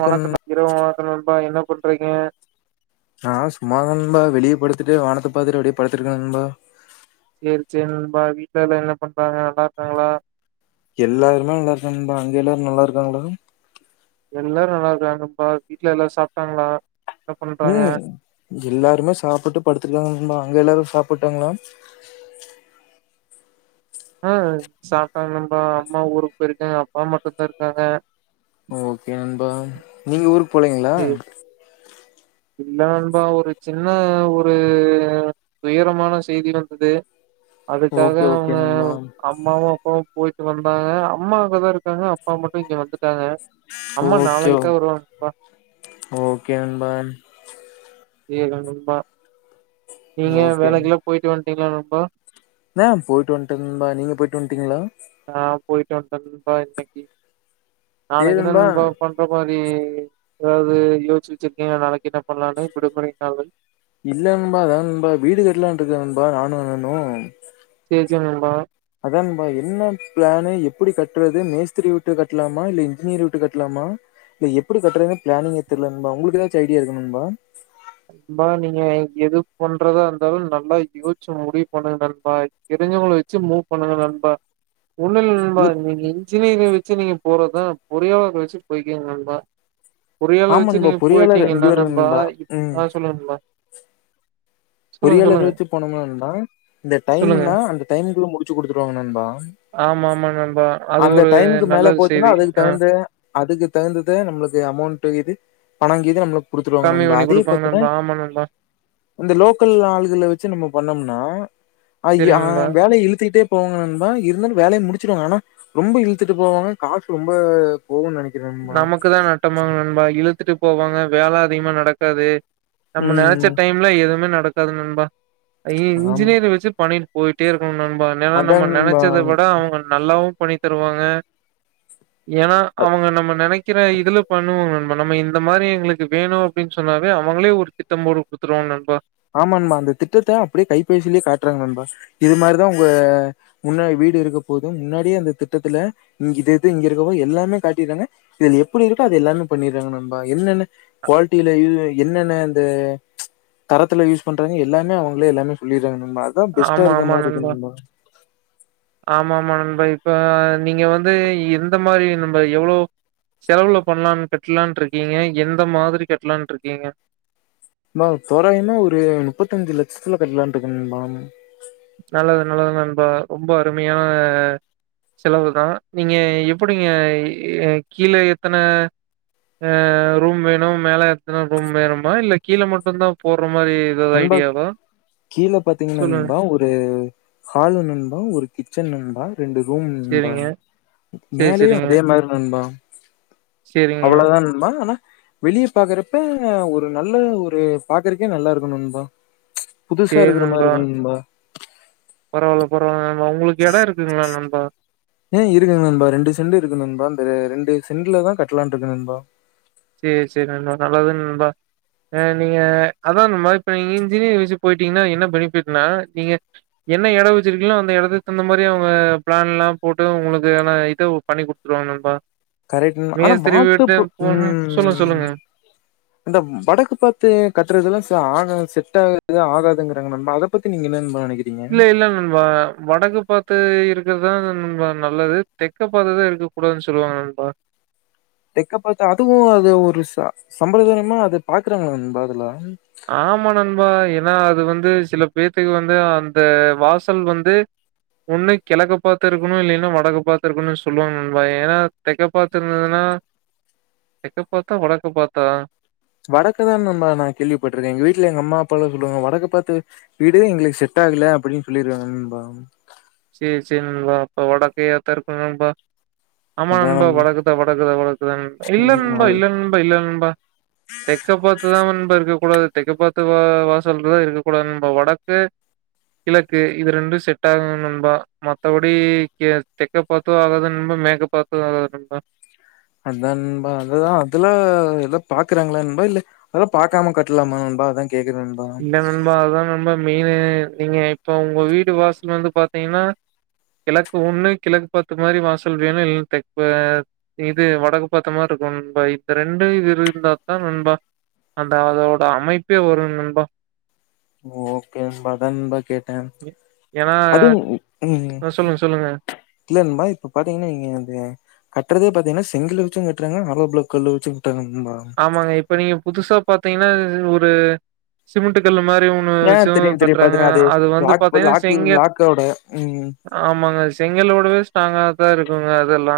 வணக்கம் இரவு வணக்கோ நான்பா என்ன போட்டுறீங்க ஆஹ் சும்மா தா நன்பா வெளியே படுத்துட்டு வானத்த பாத்துட்டு அப்டியோ படுத்துருக்க நன்பா செரி செரி நண்பா வீட்டல எல்லா என்ன பண்றாங்க நல்லா இருக்காங்களா எல்லாருமே நல்லா இருக்காங்க நண்பா அங்க எல்லாரு நல்லா இருக்காங்களா எல்லாரு நல்லா இருக்காங்க பா வீட்ல எல்லாரு சாப்டாங்களா உம் எல்லாருமே சாப்பிட்டு படுத்திருக்காங்க அங்க எல்லாரும் சாப்டாங்களா ஆஹ் சாப்ட்டாங்க நம்பா அம்மா ஊருக்கு போயிருக்காங்க அப்பா மட்டும்தான் இருக்காங்க ஓகே நண்பா நீங்க உருக் போலீங்களா சேரி இல்ல நன்பா ஒரு சின்ன ஒரு துயரமான செய்தி வந்தது அதுக்காக ஓகே ஓகே அவங்க நண்பா அம்மாவு அப்பவு போயிட்டு வந்தாங்க அம்மா அங்கதா இருக்காங்க அப்பா மட்டு இங்க வந்துட் டாங்க அம்மா ஓகே நாளைக்குதா வருவாங்கப்பா ஓகே நண்பா [unintelligible] நீங்க வேலக்கெல்லா போயிட்டு வந்து [unintelligible] நண்பா ந போயிட்டு வன்ட நன்பா நீங்க போயிட்டு வன்டிங்களா ஆஹ் போயிட்டு வன்ட நண்பா இன்னகி சேரி நாளைக்கு தா நண்பா நன்பா [unintelligible] உம் எதாது யோசி வச்சிருக்க நாளைக்கு என்ன பண்ணலான்னு விடுமுறைநாள்னு இல்ல நன்பா அதாது நன்பா வீடு கட்லா இருக்க நானு அருலு [unintelligible] நன்பா அதா நன்பா என்ன பிளானு எப்படி கட்டுறது மேஸ்திரி விட்டு கட்டலாமா இல்ல இன்ஜினியரிங் விட்டு கட்டலாமா இல்ல எப்படி கட்டுறதுன்னு பிளானிங்கே தெரியலண்பா உங்களுக்கு ஏதாச்சு ஐடியா இருக்காநண்பா நண்பா நீங்க எது பண்றதா இருந்தாலு நல்லா யோசிச்சி முடிவு பண்ணுங்க நண்பா தெரிஞ்சவகல வச்சு மூவ் பண்ணுங்க நண்பா ஒண்ணில்ல நண்பா ம். நீங்க இஜ்ஜினியரிங் வச் சுவியர் போறதா பொரியாளர் வச்சு போய்கங் நண்பா பொரியாளர் வச்சு ஆமாண்பா நீங்க பொறியாளர் இங்க போயிட்டீங்கன்ன நண்பா வரும்பா ம் ஆஹ் சொல்லு நண்பா சொல்லுங்க பொறியாளர் சொல்லுங்க வச்சு போனோம்னா ண்பா இந்த சொல்லுங்க டைம்னா அந்த டைமுகுள்ள முடிச்சு குடுத்துருவாங்க நண்பா ஆமா ஆமா நண்பா அது அந்த ஒரு டைமுக்கு நல்ல மேல போச்சுன்னா செய்தி அதுக்கு ஆ தகுந்த அதுக்கு தகுந்தது நம்மளுக்கு அமௌண்ட் இது பனங்கி நம்ம கொடுத்துருவங்க கம்மி நண்பா பண்ணி அதே குடுப்பாங்க பத்தன நண்பா ஆமா நண்பா அந்த லோக்கல் ஆள்கள வச்சு நம்ம பண்ண நா ஐய சரி அ நண்பா வேலைய இழுத்துகிட்டேப் போங்க நண்பா இருந்தாலு வேலைய முடிச்சுறுவாங்க அனா ரொம்ப இழுத்துட்டு போவாங்க காசு ரொம்ப போகும்னு நெனைக்கிறேன் நண்பா. நமக்கு தா நட்டமாகு நண்பா இழுத் திட்டு போவாங்க வேல அதிகமா நடக்காது நம்ம நெனைச்ச ம். டைம்ல எதுமே நடக் பத்தாது நண்பா ஐய்ய ஆமா. இன்ஜினியர வச்சு பண்ணிர் போய்ட்டே இருக்கணூ நண் ப நென அதான் நம்ம நண்பா. நெனைச்சத விட அவங்க நல்லாவு பொண்ணி தருவாங்க ஏன்னா அத் அவங்க நம் நெனைக்கிற இதுல பண்ணுவாங்க நண்பா நம்ம இந்த மாரி எங்ளுக்கு வேணூ அப்டின்னு சொன்னாவே அவங்களே ஒரு திட்டம் போட்டு குடுத்துருவாங்க நண்பா ஆமாம்பா அந்த திட்டத்த அப்டியே கைப்பேசிலே காட்டுறாங்க நண்பா இது மாரிதா உங்க முன்னா வீடு இருக்க போது முன்னாடியே அந்த திட்டத்தில இங்க இது இது இங்க இருக்கப்போ எல்லாமே காட்டிட்றாங்க இதுல எப்டி இருக்கோ அது எல்லாமே பண்ணிற்றாங்க நம்பா என்னன்ன குவால்டீல இல்லை என்னன்ன அந்த தரத்துல யூஸ் பண்றாங்க எல்லாமே அவங்ளே எல்லாமே சொல்லிற்றாங்க ஆமா ஆமா நண்பா ஆமா ஆமா நண் இப்ப இப்ப நீங்க வந்து எந்த மாரி நம்ப எவ்ளோ செலவுல பண்ணலான்ட் கட்டலான்ட்ருக்கீங்க எந்த மாதிரி கெட்லான்ட்ருக்கீங்க நொவ் தோராயமா ஒரு முப்பத்தஞ்சு லட்சத்தில கட்டலான்ட்டுக்க நண்பாம் நல்லது நல்லது நண்பா ரொம்ப அருமையான செலவு தா நீங்க எப்படிங்க கீழ எத்தன அ ரூம் வேணு மேல எத்தன ரூம் வேணுமா இல்ல கீழ மட்டு தா போட்றம் நண்பாக் கீழே பாத்தீங்கன்னா சொல்லுங்க நண்பா ஒரு ஹாலு நண்பா ஒரு கிச்சன் நண்பா ரெண்டு ரூம் ண்பா சேரிங்க சேரி மேலயு சேரிங்க அதே மாரி நண்பா சேரிங்க அவ்ளோதா நண்பா ஆனா வெளிய பாக்குறப்ப ஒரு நல்ல ஒரு பாக்றக்கே நல்லா இருக் கு நம்பா புதுசா சேரி இருக்ற மாரி நண்பா இருக்கனு ம்பா பரவால்ல பரவால்ல நண் வா உங்ளுக்கு எடோ இருக்குங்களா நண்பா ம் இருக்கு நண்பா ரெண்டு செண்டு இருக்கு நண்பா இந்த ரெண்டு செண்ட்லதா கட்டலான்ட்ருக்க நண்பா சேரி சேரி நண்பா நல்லது ம்பா ம் நீங்க அதா நாமா இப்ப நீங்க இன்ஜினியர் வச்சு போயிட்டீங்கன்னா என்ன பெனிஃபிட்னா நீங்க என்ன எடோ வச்சிருக்கீங்களோ அந்த எடத்திக்கு தகுந்த மாரி அவங்க பிளான்ல்லா போட்டு உங்ளுக்கு ஆனா இதோ பண்ணி குடுத்துருவாங்க நண்பா கரெட்ன் ஆனா மேஸ்திரி வீட்ட மாத்தப்பு போனு உம் சொல்லுங்க ம் சொல்லுங்க இந்த வடக்கு பாத்து கத்துறதெல்லா ஸ் ஆகாது செட் ட எது ஆகாதுங்றாங்க நம் அத பத்தி நீங்க என்ன நனைக் இல்ல இல்ல நண்பா வடக்கு பாத்து இருக் இருக்கறதா நண்பா நல்லது தெக்க பாத்துதா இருக்க கூடாதுன்னு சொல்லுவாங்க நண்பா தெக்க பாத்த அதுவு அது ஒரு ச சம்பிரதாயமா அது பாக்குறாங்களா நண்பா அதலா ஆமா நண்பா ஏன்னா அது வந்து சில பேத்துக்கு வந்து அந்த வாசல் வந்து ஒண்ணு கெழக்க பாத்து இருக்கணு இல்லேனா வடக்க பாத்து இருக்கணு சொல்லுவாங்க நண்பா ஏன்னா தெக்க பாத்து இருந்ததுன்னா தெக்க பாத்தா வடக்க பாத்தா வடக்கதா நண்பா நா கேள்விப்பட்டிருக்கே எங்க வீட்டுல எங்க அம்மா அப்பால்லா சொல்லுவாங்க வடக்க பாத்து வீடுதா எங்களுக்கு செட் ஆகல அப்டின்னு சொல்லிருவாங்க நண்பா சேரி சேரி நண்பா அப்ப வடக்கையாதா இருக்கு நண்பா ஆமா அதா நண்பா வடக்குத்தா வடக்குதா வடக்குதா நண்பா இல்ல ம் நண்பா அது இல்ல நண்பா இல்ல நண் தெக்க பாத்துதா நண்பா இருக்கக்கூடாது தெக்க பாத்த வாசல்தா இருக்கக்கூடாது நண்பா வடக்கு கிழக்கு இது ரெண்டு செட் ஆகு நண்பா பா மத்தபடிக்க தெக்க பாத்து ஆகாது நண்பா மேக்க பாத்து ஆகாது நண்பா அதா நண்பா அதுதா அதுல ஏதோ பாக்குறாங்களா நண்பா இல்ல பாக்காம கட்டலாமா நண்பா அதா கேக்குறே நண்பா இல்ல நண்பா அதுதா நண்பா மெயினு நீங்க இப்போ உங்க வீடு வாசல் வந்து பாத்தீங்கன்னா கிழக்கு ஒன்னு கிழக்கு பாத்த மாரி வாசல் வேணு இல்லைன்ன தெப்ப இது வடக்கு பாத்த மாரி இருக்கும் நண்பா இந்த ரெண்டு இது இருந்தா தாநண்பா அந்த அதோட அமைப்பே வரும் நண்பா ஓகே நண்பா அதா நண்பா கேட்டே ஏன்னா அதுவு [unintelligible] சொல்லுங்க சொல்லுங்க இல்ல நண்பா‌ இப்ப பாத்தீங்கன்னா நீங்க அ கட்றதே பாத்தீங்கன்னா செங்கலு வச்சு கட்டுறாங்க ஆளாபிலாக் கல்லு வச்சு ஆமாங்க இப்ப நீங்க புதுசா பாத்தீங்கன்னா இது ஒரு சிமெண்ட் கல்ல மாரி ஒண்ணு ஆ விச்சு தெரியும் தெரியும் கட்றாங்க பாத்துருக்கேன் அது வந்து லாக் பாத்தீங்கன்னா லாக் செங்கல் லாக்கோட ம் ஆமாங்க செங்கலவுடவே ஸ்ட்ராங்கா [unintelligible] இருக்குங்க அதெல்லா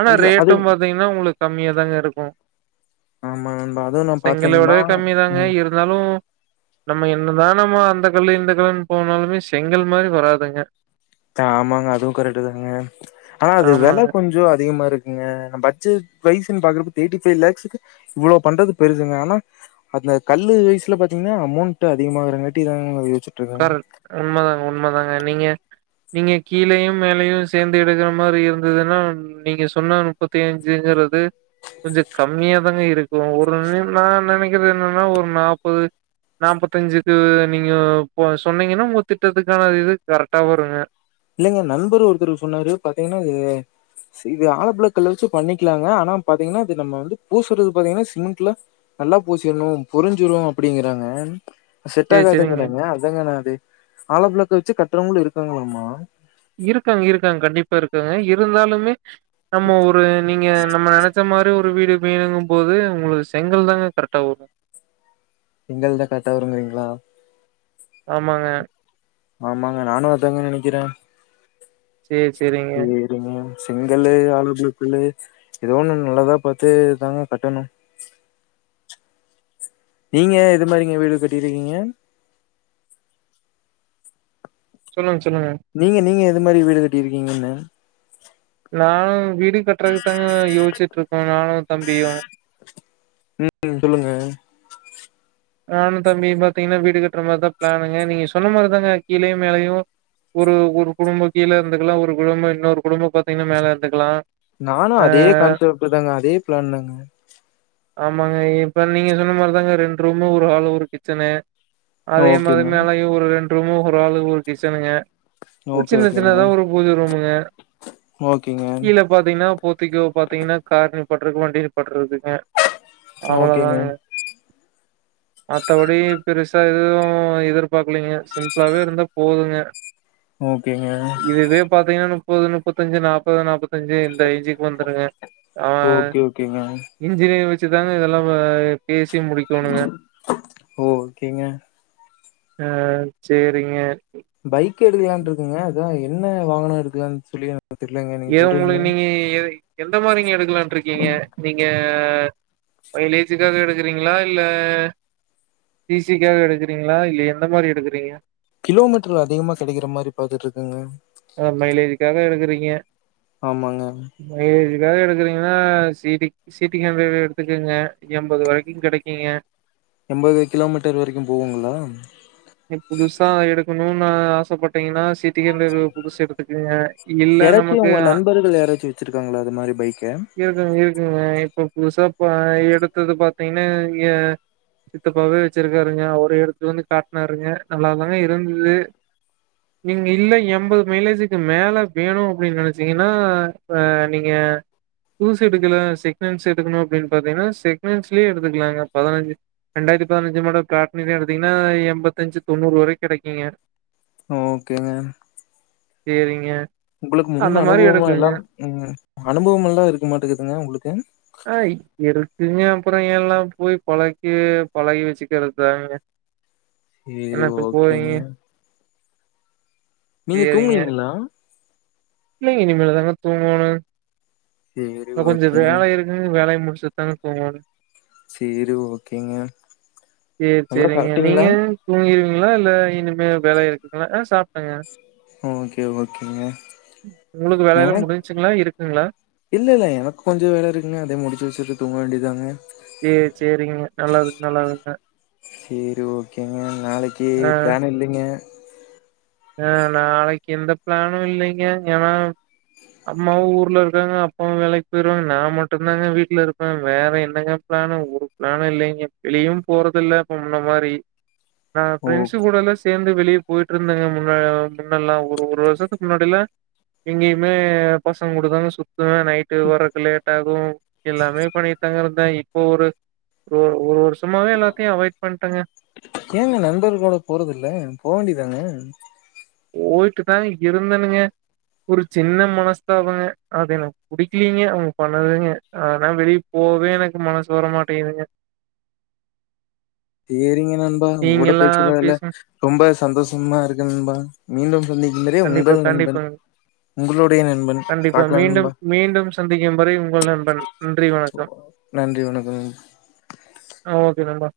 ஆனா இல்ல அது ரேட்டும் பாத்தீங்கன்னா உங்களுக் கம்மியா தாங்க இருக்கும் ஆமா நண்பா அதுவும் நா பாத்தெ நண்பா செங்கலோடவே கம்மி தாங்க. இருந்தாலும் நம்ம என்னதா நம்ம அந்த கல்லு இந்த கல்லுனு போனாலுமே செங்கல் மாரி வராதுங்க ஆமாங்க அதுவும் கரெக்ட்டு தாங்க ஆனா அது வெல ஆமாங்க. கொஞ்சோ அதிகமா இருக்குங்க பட்ஜெட் ஃவைஸ் பாக்குறப்ப எயிட்டி ஃபைவ் லாக்ஸ் இவ்ளோ பண்றது பெருசுங்க ஆனா அந்த கல்லு வைஸ்ல பாத்தீங்கன்னா அமௌன்ட் அதிகமாகரங்காட்டி [unintelligible] காரர் உண்மதாங். உண்மைதாங்க நீங்க நீங்க கீழேயும் மேலையும் சேந்து எடுக்குற மாரி இருந்ததுன்னா நீங்க சொன்ன முப்பத்தி அஞ்சுங்கிறது கொஞ்ச கம்மியா தாங்க இருக்கும் ஒரு நிம் நா நெனக்கிறது என்னன்னா ஒரு நாற்பது நாப்பத்தஞ்சுக்கு நீங்க. ப்போ சொன்னீங்கன்னா உங்க திட்டத்துக்கான இது கரெக்டா வருங்க. இல்லேங்க நண்பர் ஒருத்தர்க்கு சொன்னாரு பாத்தீங்கன்னா இது இது ஆலம்பிழாக் கல்ல வச்சு பண்ணிக்கலாங்க ஆனா பாத்தீங்கன்னா இது நம்ம வந்து பூசுறது பாத்தீங்கன்னா சிமெண்ட்ல நல்லா பூசிடணு பொரிஞ்சுரு அப்புடிங்கிறாங்க. செட் சரி, சரிங்க. ஆகாதுங்கிறாங்க அதங்கனா அது ஆளம்பிளாக்க வச் ச்சு கட்டறவங்கலு இருக்காங்களாம்மா. இருக்காங்க இருக்காங்க கண்டிப்பா இருக்காங்க இருந்தாலுமே. நம்ம ஒரு நீங்க நம்ம நெனச்ச மாரி ஒரு. ங்க வீடு வேணுங்கும் போது உங்களது செங்கல் தாங்க கரெக்டா வரு செங்கல்தா கரெக்டா வருங்குறீங்களா. ஆமாங்க. ஆமாங்க நானு அதாங்க நெனக்கிறே சேர் செரிங்க செங்கல்லு ஆலோப்ளாக் கல்லு எதோ ஒன்னு நல்லதா பாத்து தாங்க கட்டணு நீங்க எது மாரிங்க வீடு கட்டிருக்கீங்க சொல்லுங் நீங்க நீங்க எது மாரி வீடு கட்டிருக்கீங்கண்ண நா வீ டு கட்டறதுக் தாங்க யோசிச்சுட்டு இருக்க நானு தம்பியு ம் சொல்லுங்க. நானு தம்பியு பாத்தீங்கனா வீடு கட்ற மாரி தா பிளானுங்க நீங்க சொன்ன மாரி தாங்க கீழயு மேலயு ஒரு ஒரு குடும்போ கீழ இருந்துக்கலா ஒரு குடும்போ இன்னோரு குடும்போ பாத்தீங்கனா மேல இருந்துக்கலா நானு அதே கான்சப்ட்டு தாங்க அதே பிளான் தாங்க. ஆமாங்க இப்ப நீங்க சொன்ன மாரி தாங்க ரெண் ரூமு ஒரு ஹாலு ஒரு கிச்சனு ஆ அதே மாரி ஓகேங்க. மேலயு ஒரு ரெண் ரூமு ஒரு ஹாலு ஒரு கிச்சனுங்க ஒர் ஓகே சின்ன ஓகேங்க சின்னதா ஒரு பூஜ ரூமுங்க. ஓகேங்க [inaudible] கீழ பாத்தீங்கனா போர்த்திக்கோ பாத்தீங்கனா கார் நிப் பாட்ருக்கு வண்டி நிப்பாட்ருக்குங்க. ஓகேங்க அவ்வளதாங்க மத்தபடி பெருசா எதுவு எதிர்பாக்கலீங்க சிம்பிளாவே இருந்தா போதுங்க ஓகேங்க இதுவே பாத்தீங்கனா முப்பது முப்பத்தஞ்சு நாப்பது நாப்பத்தஞ்சு இந்த ரேஞ்சுக் வந்துருங்க அவ ஓகே ஓகேங்க இஞ்சினியர் வெச் ச்சு தாங்க இதெல்லா வ, பேசி முடிக்கோணுங்க ஓகேங்க அஹ் சேரிங்க பை க்கெடுக்கலான்ருக்கங்க அதா எ என்ன வாகனோ எடுக்கலான் சொல்லி எனக்கு தெர்லங்க நீங்க ஏ சொல்றீங்களா உங்களுக்கு நீங்க எ, எந்த மாரிங்க எடுக்கலான்ருக்கீங்க நீங்க அ, மைலேஜுக்காக எடுக்கறீங்களா இல்ல சிசிக்காக எடுக்கறீங்களா இல்ல எந்த மாரி எடுக்கறீங்க கிலோமீட்டரு அதிகமா கெடைக்கற மாரி பாத்துட்ருக்கங்க ஏ ஆமாங்க வேற எடுக்குறீங்கன்னா சீ டி சீ பி ங்காவவே எடுத்துக்கங்க எண்பது வரைக்கு கெடைக்கும்ங்க எண்பது கிலோமீட்டர் வரைக்கு போகுங்களா புதுசா எடுக்கணும்னு ஆசைப்பட்டீங்கன்னா சிட்டி [unintelligible] புதுசு எடுத்துக்குங்க இல்ல யாராச்சு நமக்கு உங்க நண்பர்கள் யாராச்சு வச்சிருக்காங்களா அது மாரி பைக்க இருக்குங்க இருக்குங்க இப்ப புதுசா எடுத்தது பாத்தீங்கன்னா எ சித்தப்பாவே வச்சிருக்காருங்க அவரு எடுத்து வந்து காட் னாருங்க நல்லா தாங்க இருந்தது நீங்க இல்லை எண்பது மைலேஜுக்கு மேலே வேணு அப்படின்னு நினைச்சீங்கன்னா ஆ நீங்க புதுசு எடுக்கலா செகண்ட்ஸ் எடுக்கணு அப்படின்னு பாத்தீங்கன்னா செக்ஹண்ட்ஸ்லயே எடுத்துக்கலாங்க பதினஞ்சு ரெண்டாயிரத்து பதினஞ்சு மேட பட்னில எடுத்தீங்கன்னா எ முப்பத்தஞ்சு தொண்ணூறு வர கெடைக்குங்க ஓகேங்க சேரிங்க உங்களுக்கு முன் அந்த மாரி அனுபவமா எல்லா எடுக்குங்க உம் அனுபவமெல்லா இருக்குமாட்டங்கதுங்க உங்களுக்கு அப்பற எல்லா போய் பழக்கி பழகி வச்சுக்கறதாங்க சேரி ஓகேங்க நீங்க தூங்கலீங்களா இல்லங்க இனிமேல தாங்க தூங்கோனு சேரி கொஞ்ச ஓகேங்க வேலை இருக்கு வேலய மு செத்தாங்க போங்க சேரி ஓகேங்க நல்லா சாப்ட்டீங்களா இல்ல இல்ல இனிமே வேலை இருக்குங்களா ஆ சாப்ட்டாங்க ஓகே ஓகேங்க உங்களுக்கு வேலையெல்லா எனக் முடிஞ்சுங்களா? இருக்குங்களா? இல்ல இல்ல எனக்கு கொஞ்ச வேலை இருக்குங்க அத முடிச்சு வச்சுட்டு தூங்க வேண்டியதாங்க சேரி சேரிங்க நல்லது நல்லாங்க சேரி ஓகேங்க நாளைக்கு பிளான் இல்லைங்க ஆஹ் நாளைக்கு எந்த பிளானு இல்லைங்க ஏன்னா அம்மாவு ஊர்ல இருக்காங்க அப்பாவு வேலைக்கு போயிருவாங்க நா மட்டுந்தாங்க வீட்டுல இருப்பே வேற என்னங்க பிளானு ஒரு பிளானு இல்லைங்க வெளியு போறதல்ல இப்ப முன்ன மாதிரி நா ஓ ப்ரெண்ட்ஸ் கூடல்லா சேந்து வெளியே போயிட்டு இருந்தேங்க மு ன்ன முன்னல்லா ஒரு ஒரு வருஷத்துக்கு முன்னாடில்லா எங்கயுமே பசங்க கூடதா சுத்துவே நைட்டு வர்றக்கு லேட் ஆகு எல்லாமே பண்ணிட்டு தாங்க இருந்தே இப்ப ஒரு ஒ ஒரு வருஷமாவே எல்லாத்தையுமே அவாய்ட் பண்டேங்க ஏங்க நண்பர்கள் கூட போறதல்ல போ வேண்டிதான போயிட்டுதா இருந்தனுங்க ஒரு சின்ன மனஸ்தா அது எனக்கு படிக்கலீங்க அவங்க பண்ணதுங்க ஆனா வெளியே போவே எனக்கு மனசு வரமாட்டிங்துங்க சேரிங்க நண்பா உங்க கூட பேச்சுனதுல பேசுங்க ரொம்ப சந்தோசமா இருக்கு நண்பா மீண்டும் சந்திக்கும் வரை கண்டிப்பா உங்கள் நண்பன், கண்டிப்பாங் உங்களுடைய நண்பன். கண்டிப்பா பாக்கலாம் மீண்டும் நண்பா. மீண்டும் சந்திக்கும் வரை உங்கள் நண்பன் நன்றி வணக்கம் நன்றி, வணக்கம் நண் ஓ [unintelligible] நண்பா